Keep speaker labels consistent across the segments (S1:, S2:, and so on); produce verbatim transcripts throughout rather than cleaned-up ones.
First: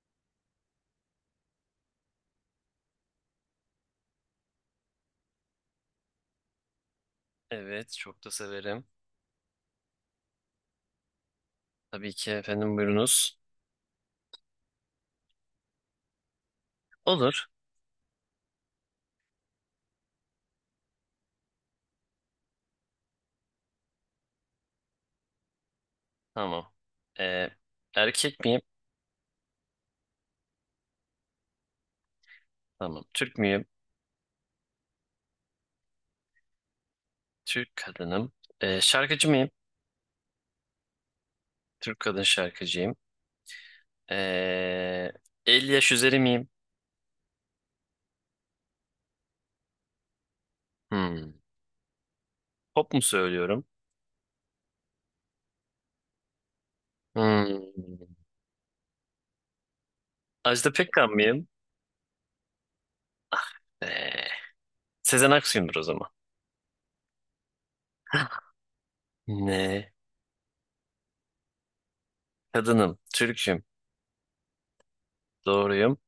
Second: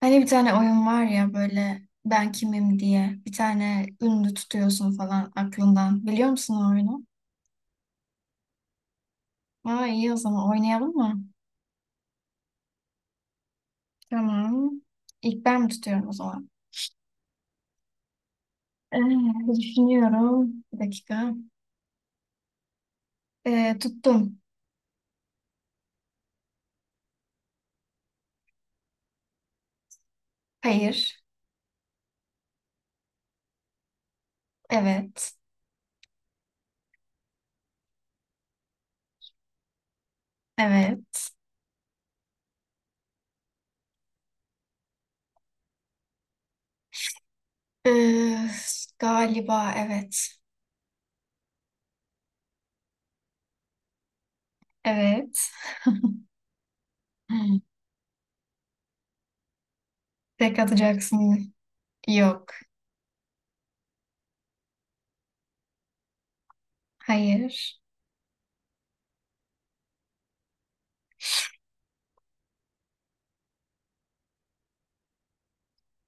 S1: Hani bir tane oyun var ya, böyle "ben kimim" diye bir tane ünlü tutuyorsun falan aklından. Biliyor musun o oyunu?
S2: Evet, çok da severim.
S1: Aa, iyi, o zaman oynayalım mı?
S2: Tabii ki efendim buyurunuz.
S1: Tamam. İlk ben mi tutuyorum o zaman?
S2: Olur.
S1: Ee, düşünüyorum. Bir dakika. Ee, tuttum.
S2: Tamam. Ee, erkek miyim?
S1: Hayır.
S2: Tamam. Türk müyüm?
S1: Evet.
S2: Türk kadınım. Ee, şarkıcı mıyım?
S1: Evet.
S2: Türk kadın şarkıcıyım. Ee, elli yaş üzeri miyim?
S1: Ee, galiba evet.
S2: Hmm. Pop mu söylüyorum?
S1: Evet. Hmm.
S2: Hmm.
S1: Tek
S2: Ajda Pekkan mıyım?
S1: atacaksın. Yok.
S2: Ee, Sezen Aksu'yumdur o zaman.
S1: Hayır.
S2: Ne? Kadınım, Türk'üm, doğruyum,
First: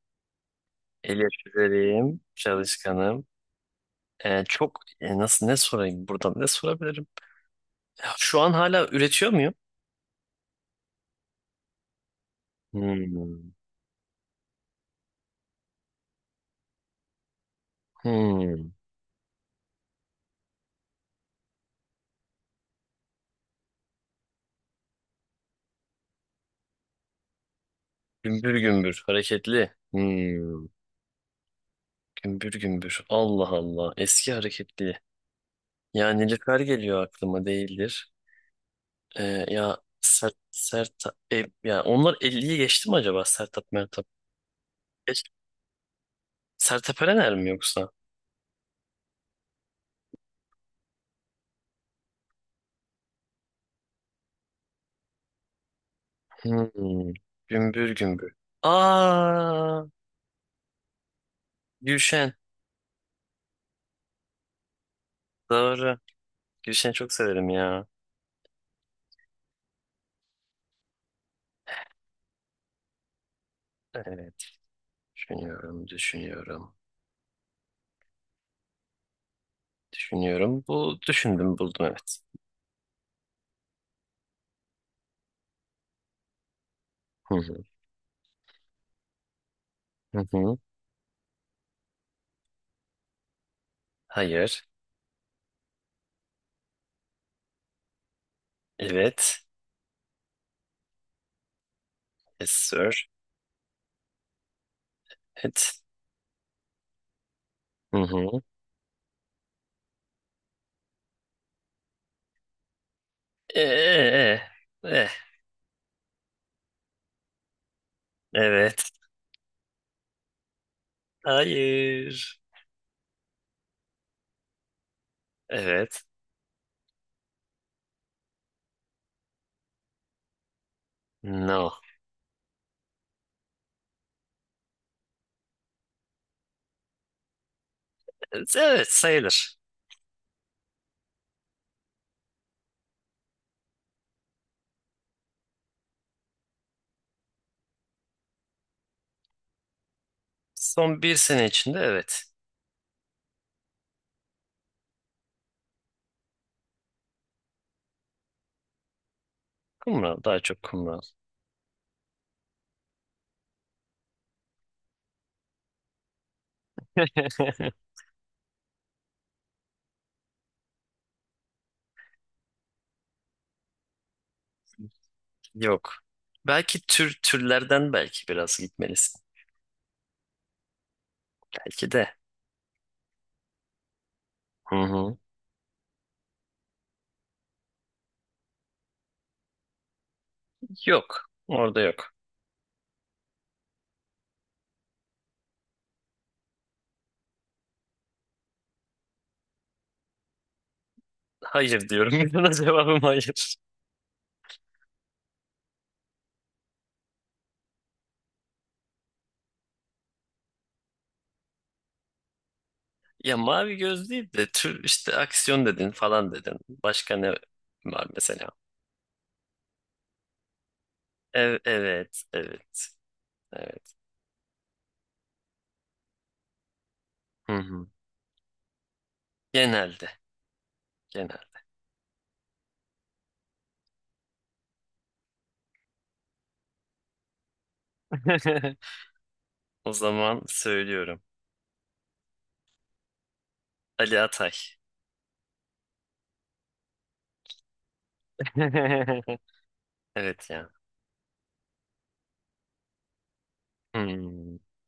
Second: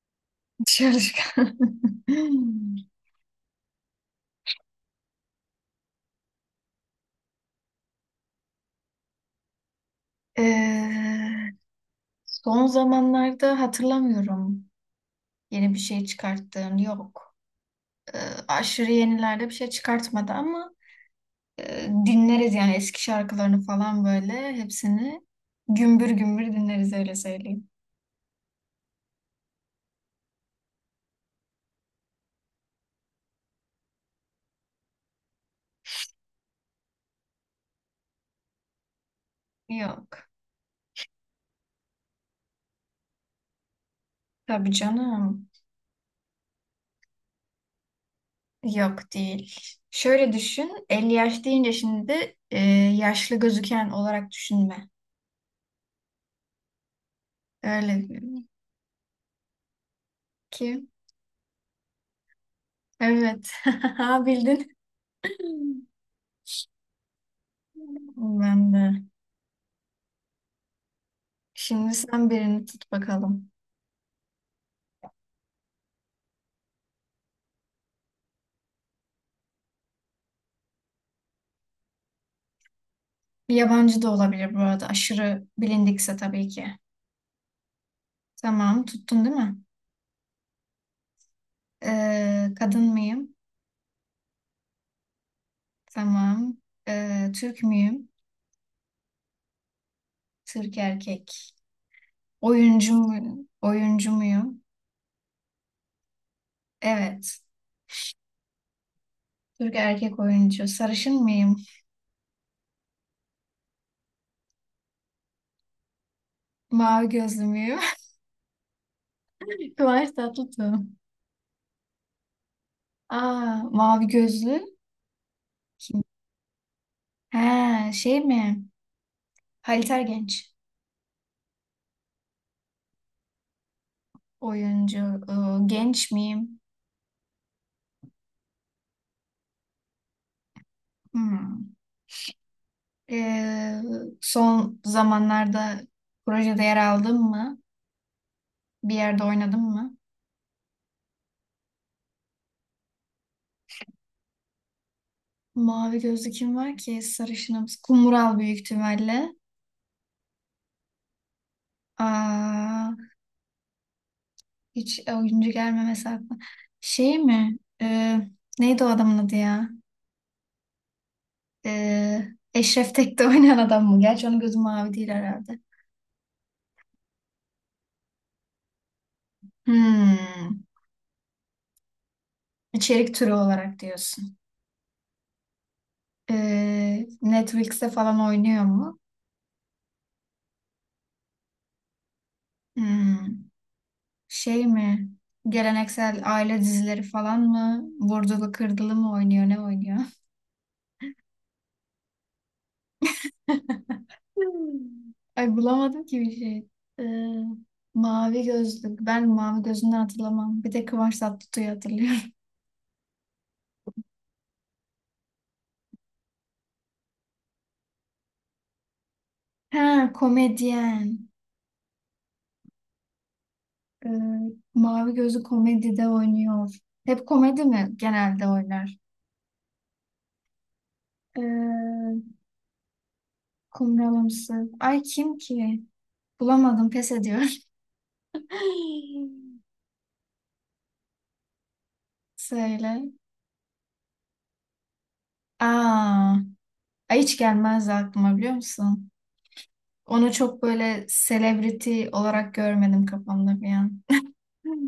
S1: Dışarı çık.
S2: el yaş üzeriyim, çalışkanım. Ee, çok e, nasıl ne sorayım buradan ne sorabilirim? Şu an hala üretiyor muyum?
S1: Ee, son
S2: Hmm.
S1: zamanlarda hatırlamıyorum yeni bir şey çıkarttığını, yok. Ee,
S2: Hmm.
S1: aşırı yenilerde bir şey çıkartmadı ama e, dinleriz yani, eski şarkılarını falan böyle hepsini gümbür gümbür dinleriz, öyle söyleyeyim.
S2: Gümbür gümbür hareketli. Hmm. Gümbür gümbür. Allah Allah. Eski hareketli. Ya Nilüfer geliyor aklıma değildir. Ee, ya
S1: Yok.
S2: Sert Sertap e, ya onlar elli'yi geçti mi acaba Sertap Mertap?
S1: Tabii
S2: Geç.
S1: canım.
S2: Sertab Erener mi yoksa?
S1: Yok değil. Şöyle düşün, elli yaş deyince şimdi e, yaşlı gözüken olarak düşünme.
S2: Hmm. Gümbür
S1: Öyle
S2: gümbür. Aa,
S1: ki.
S2: Gülşen.
S1: Evet. Bildin.
S2: Doğru. Gülşen'i çok severim ya.
S1: Ben de. Şimdi sen birini tut bakalım.
S2: Evet. Düşünüyorum, düşünüyorum. Düşünüyorum. Bu düşündüm buldum evet.
S1: Bir yabancı da olabilir bu arada. Aşırı bilindikse tabii ki.
S2: Hı hı.
S1: Tamam, tuttun değil mi?
S2: Hı hı.
S1: Ee, kadın mıyım?
S2: Hayır.
S1: Tamam. Ee, Türk müyüm?
S2: Evet.
S1: Türk erkek.
S2: Yes sir.
S1: Oyuncu muyum? Oyuncu muyum?
S2: Evet.
S1: Evet.
S2: Hı hı.
S1: Türk erkek oyuncu. Sarışın mıyım?
S2: Ee, e, Ee. e.
S1: Mavi gözlü müyüm?
S2: Evet.
S1: Kıvanç Tatlıtuğ.
S2: Hayır.
S1: Aa, mavi gözlü kim?
S2: Evet.
S1: He, şey mi? Halit Ergenç.
S2: No.
S1: Oyuncu. Ee, genç miyim?
S2: Evet evet, sayılır.
S1: Hmm. Ee, son zamanlarda projede yer aldın mı? Bir yerde oynadın mı?
S2: Son bir sene içinde evet.
S1: Mavi gözlü kim var ki? Sarışınımız. Kumral büyük ihtimalle.
S2: Kumral daha çok kumral.
S1: Aa, hiç oyuncu gelmemesi aklıma. Şey mi? Ee, neydi o adamın adı ya? Ee, Eşref Tek'te oynayan adam mı? Gerçi onun gözü mavi değil herhalde.
S2: Yok. Belki tür türlerden belki biraz gitmelisin.
S1: Hmm.
S2: Belki de.
S1: İçerik türü olarak diyorsun.
S2: Hı hı.
S1: Ee, Netflix'te falan oynuyor mu?
S2: Yok. Orada yok.
S1: Hmm. Şey mi? Geleneksel aile dizileri falan mı? Vurdulu kırdılı mı oynuyor? Ne oynuyor?
S2: Hayır diyorum. Buna cevabım hayır.
S1: Hmm. Ay, bulamadım ki bir şey. Ee, mavi gözlük. Ben mavi gözünden hatırlamam. Bir de Kıvanç Tatlıtuğ'u hatırlıyorum.
S2: Ya mavi göz değil de tür işte aksiyon dedin falan dedin. Başka ne var mesela?
S1: Ha, komedyen.
S2: Ev, evet, evet, evet.
S1: Ee, mavi gözlü komedide oynuyor. Hep
S2: Hı
S1: komedi
S2: hı.
S1: mi genelde oynar?
S2: Genelde, genelde.
S1: Ee, kumralımsı. Ay, kim ki? Bulamadım, pes ediyor.
S2: O zaman söylüyorum.
S1: Söyle.
S2: Ali Atay.
S1: Aa. Ay, hiç gelmezdi aklıma, biliyor musun? Onu
S2: Evet
S1: çok
S2: ya.
S1: böyle celebrity olarak görmedim kafamda bir an.
S2: Hmm.
S1: Hmm.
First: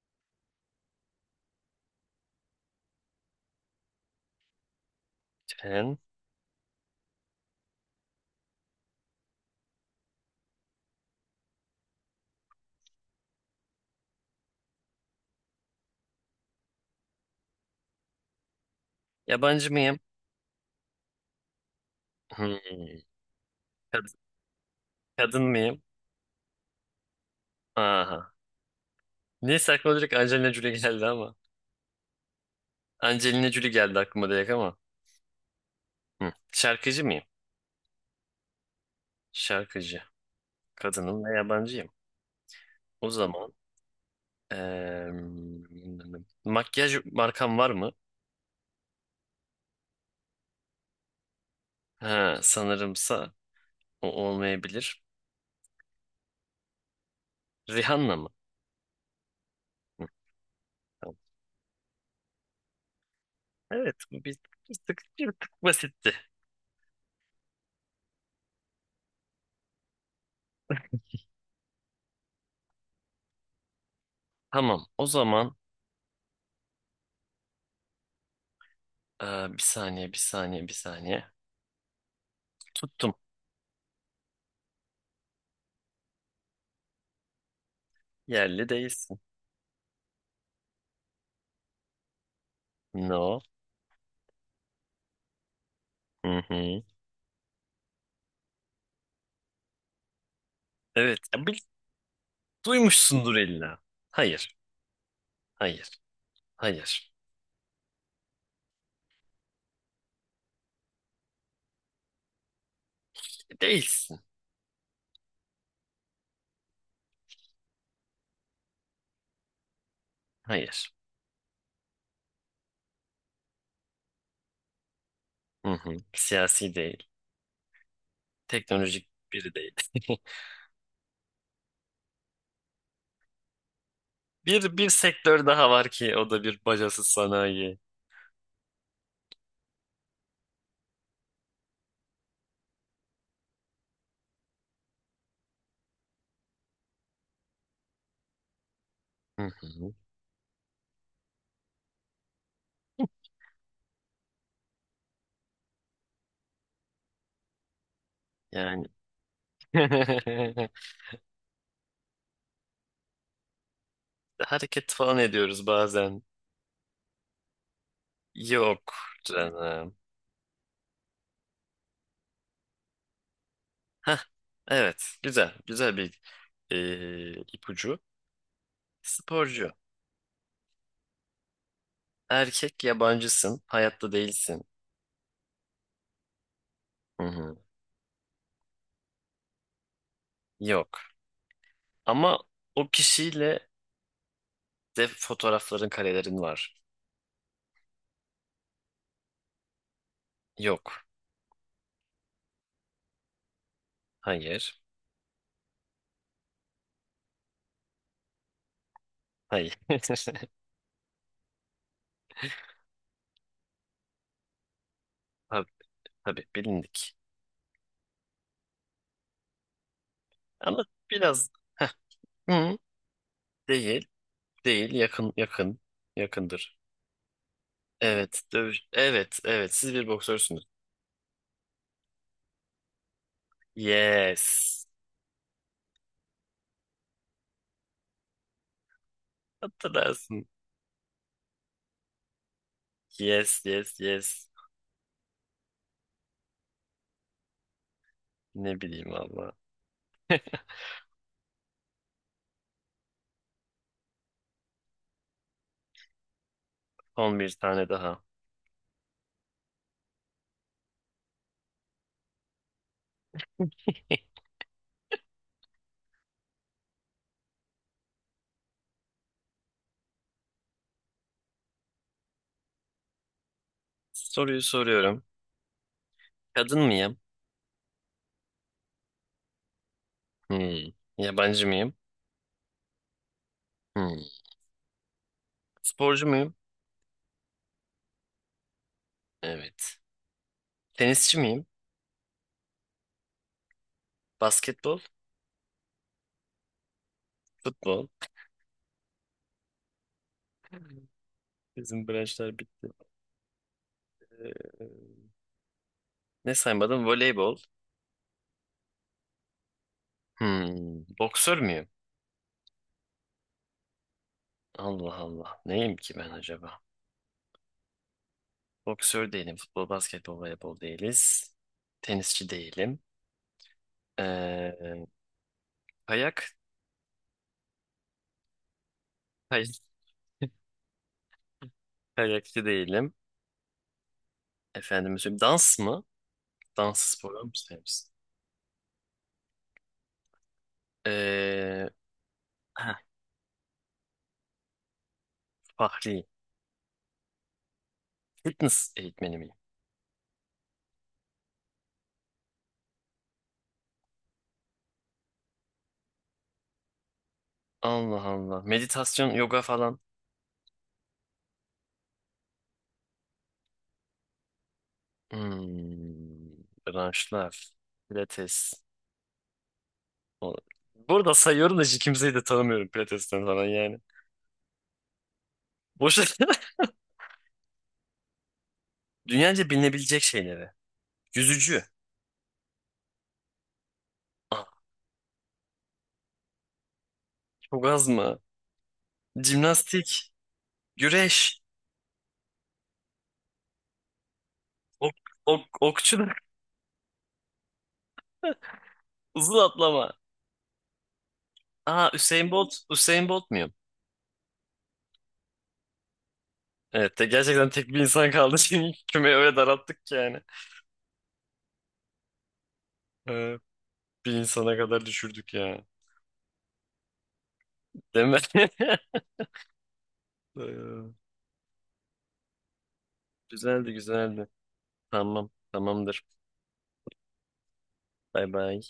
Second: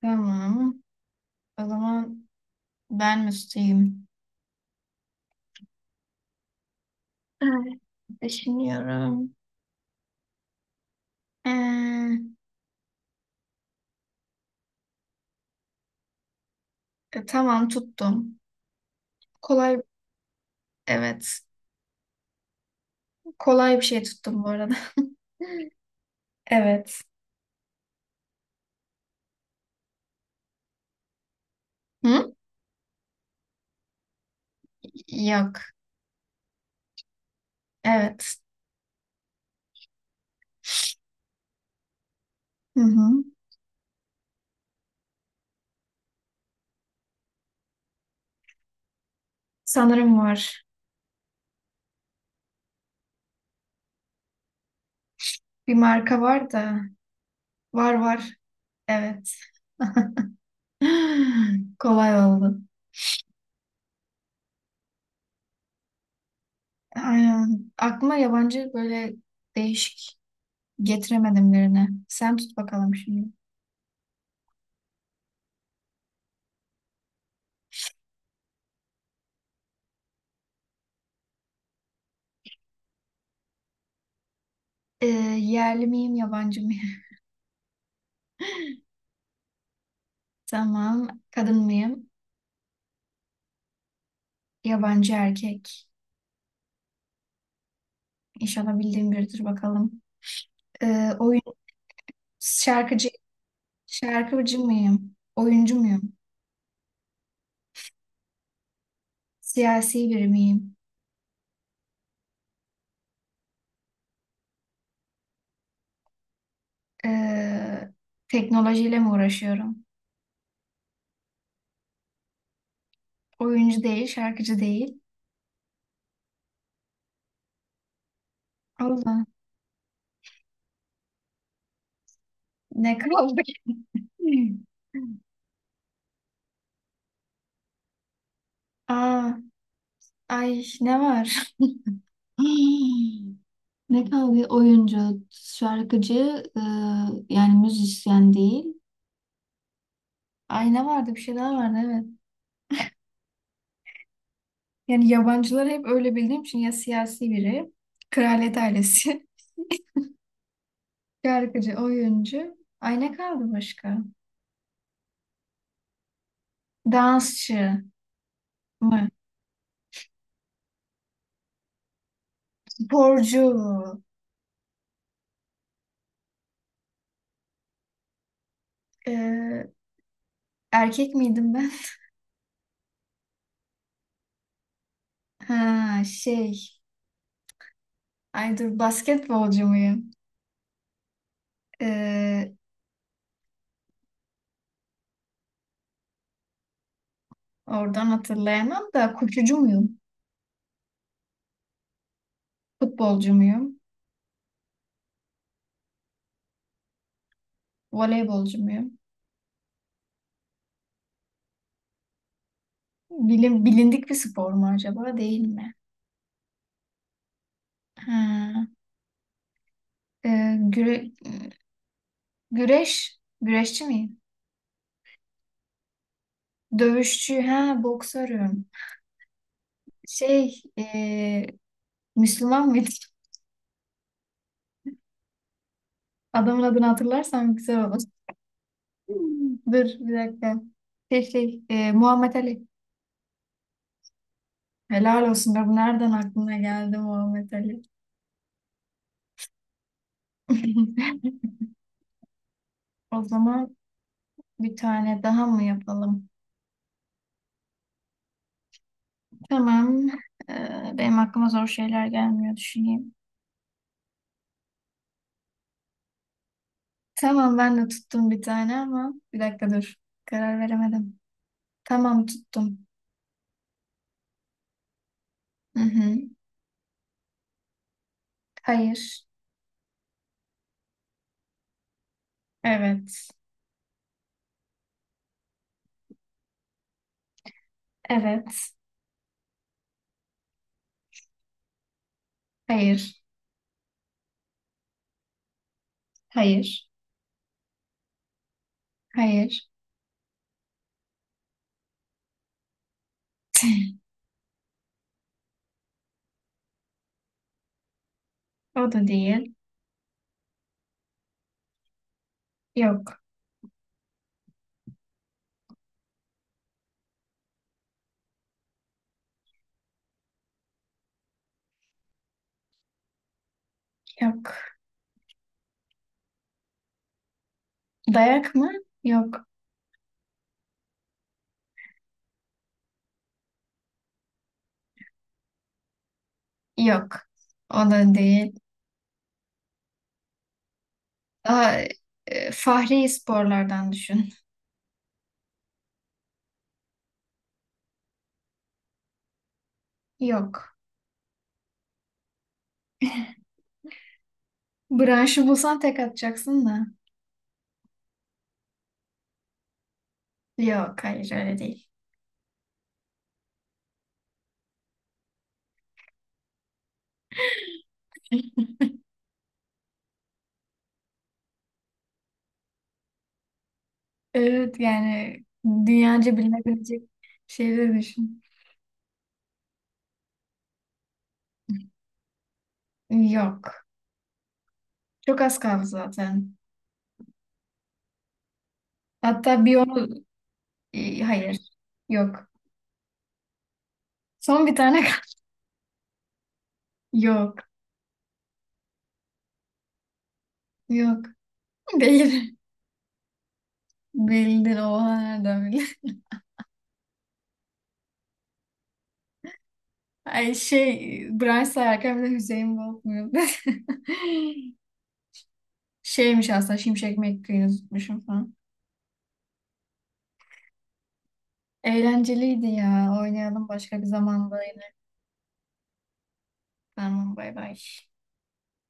S1: Tamam. O zaman ben müsteyim.
S2: Sen
S1: Evet, düşünüyorum. Ee, e, tamam, tuttum.
S2: yabancı
S1: Kolay,
S2: mıyım?
S1: evet.
S2: Hmm.
S1: Kolay bir şey
S2: Kad-
S1: tuttum bu arada.
S2: Kadın mıyım?
S1: Evet.
S2: Aha. Neyse aklıma direkt Angelina Jolie geldi ama.
S1: Hı?
S2: Angelina Jolie geldi aklıma direkt ama.
S1: Yok.
S2: Hı. Şarkıcı mıyım?
S1: Evet.
S2: Şarkıcı. Kadınım ve yabancıyım.
S1: Hı
S2: O
S1: hı.
S2: zaman Eee, makyaj markam var mı?
S1: Sanırım var.
S2: Ha, sanırımsa o olmayabilir.
S1: Bir marka var da. Var
S2: Rihanna mı?
S1: var. Evet.
S2: Hı, tamam.
S1: Kolay oldu.
S2: Evet, bu bir, bir tık, bir tık basitti.
S1: Aynen. Aklıma yabancı böyle değişik getiremedim birine. Sen tut bakalım şimdi.
S2: Tamam, o zaman eee, bir saniye, bir saniye, bir saniye. Tuttum.
S1: Ee, yerli miyim, yabancı mıyım?
S2: Yerli değilsin.
S1: Tamam. Kadın mıyım?
S2: No.
S1: Yabancı erkek.
S2: Hı hı.
S1: İnşallah bildiğim biridir bakalım. Ee,
S2: Evet,
S1: oyun
S2: ya bil-
S1: şarkıcı
S2: duymuşsundur illa. Hayır,
S1: şarkıcı mıyım? Oyuncu
S2: hayır,
S1: muyum?
S2: hayır.
S1: Siyasi biri miyim?
S2: Değilsin.
S1: Ee, teknolojiyle mi uğraşıyorum?
S2: Hayır.
S1: Oyuncu değil, şarkıcı değil.
S2: Hı hı. Siyasi değil. Teknolojik
S1: Allah,
S2: biri değil.
S1: ne kaldı ki?
S2: Bir bir sektör daha var ki o da bir bacasız sanayi.
S1: Aa, ay ne var? Hmm. Ne kadar bir oyuncu, şarkıcı, e, yani müzisyen değil.
S2: Hı hı.
S1: Ayna vardı, bir şey daha vardı, evet. Yani yabancıları hep öyle bildiğim için, ya siyasi biri, kraliyet
S2: Yani
S1: ailesi, şarkıcı, oyuncu. Ay, ne kaldı başka?
S2: hareket falan ediyoruz bazen.
S1: Dansçı
S2: Yok
S1: mı?
S2: canım.
S1: Sporcu.
S2: Hah, evet güzel güzel bir e, ipucu. Sporcu.
S1: Ee, erkek miydim ben?
S2: Erkek yabancısın. Hayatta değilsin.
S1: Ha, şey.
S2: Hı hı.
S1: Ay, dur, basketbolcu muyum?
S2: Yok. Ama
S1: Ee,
S2: o kişiyle de fotoğrafların karelerin var.
S1: oradan hatırlayamam da koşucu muyum?
S2: Yok.
S1: Futbolcu muyum?
S2: Hayır.
S1: Voleybolcu muyum?
S2: Hayır.
S1: Bilin, bilindik bir spor mu acaba? Değil
S2: Tabii,
S1: mi?
S2: tabii bilindik.
S1: Ha, e,
S2: Ama
S1: güre-
S2: biraz heh, hı,
S1: güreş, güreşçi
S2: değil,
S1: miyim?
S2: değil, yakın, yakın, yakındır.
S1: Dövüşçü, ha,
S2: Evet,
S1: boksörüm.
S2: dövüş. Evet, evet. Siz bir
S1: Şey,
S2: boksörsünüz.
S1: e, Müslüman mıydım?
S2: Yes.
S1: Adamın adını hatırlarsam güzel olur. Hmm, dur bir
S2: Hatırlarsın.
S1: dakika. Şey, şey, e, Muhammed Ali.
S2: Yes, yes, yes.
S1: Helal olsun be, bu nereden aklına geldi Muhammed Ali?
S2: Ne bileyim valla.
S1: O zaman bir tane daha mı yapalım?
S2: Son bir tane daha.
S1: Tamam. Ee, benim aklıma zor şeyler gelmiyor, düşüneyim. Tamam, ben de tuttum bir tane ama bir dakika dur. Karar veremedim. Tamam, tuttum.
S2: Soruyu soruyorum.
S1: Hı hı.
S2: Kadın mıyım?
S1: Hayır.
S2: Hmm. Yabancı mıyım?
S1: Evet.
S2: Hmm. Sporcu muyum?
S1: Evet.
S2: Evet. Tenisçi miyim?
S1: Hayır.
S2: Basketbol,
S1: Hayır.
S2: futbol.
S1: Hayır.
S2: Bizim branşlar bitti. Ee, ne saymadım? Voleybol.
S1: O da değil.
S2: Hmm. Boksör müyüm?
S1: Yok.
S2: Allah Allah. Neyim ki ben acaba? Boksör değilim. Futbol, basketbol, voleybol değiliz. Tenisçi değilim.
S1: Yok.
S2: Ee, kayak,
S1: Dayak mı? Yok.
S2: kay- kayakçı değilim. Efendim söyleyeyim. Dans mı? Dans
S1: Yok.
S2: sporu mu
S1: O
S2: sevmişsin?
S1: da değil. Daha
S2: Ee,
S1: e,
S2: heh,
S1: fahri sporlardan düşün.
S2: Fahri. Fitness eğitmeni miyim?
S1: Yok. Branşı bulsan tek atacaksın da.
S2: Allah Allah. Meditasyon, yoga falan.
S1: Yok. Hayır, öyle değil.
S2: Hmm, branşlar. Pilates. O- Burada sayıyorum da hiç kimseyi de tanımıyorum Pilates'ten falan yani.
S1: Evet, yani
S2: Boş.
S1: dünyaca bilinebilecek şeyleri düşün.
S2: Dünyaca bilinebilecek şeyleri. Yüzücü.
S1: Yok.
S2: Aa,
S1: Çok az kaldı zaten.
S2: çok az mı?
S1: Hatta bir onu...
S2: Jimnastik.
S1: e, Hayır.
S2: Güreş.
S1: Yok. Son bir tane kaldı.
S2: Ok, ok, okçuluk.
S1: Yok.
S2: Uzun atlama.
S1: Yok.
S2: Aa Usain
S1: Değil.
S2: Bolt. Usain Bolt muyum?
S1: Bildin. Oha, nereden bildin?
S2: Evet de gerçekten tek bir insan kaldı. Şimdi kümeyi öyle daralttık ki yani.
S1: Ay şey, Brian sayarken, bir de Hüseyin Bolt muydu?
S2: Ee, bir insana kadar düşürdük ya.
S1: Şeymiş aslında, Şimşek McQueen'i tutmuşum
S2: Değil mi?
S1: falan.
S2: Ee,
S1: Eğlenceliydi ya. Oynayalım
S2: Güzeldi
S1: başka bir
S2: güzeldi.
S1: zamanda yine.
S2: Tamam. Tamamdır.
S1: Tamam, bay bay.
S2: Bay bay.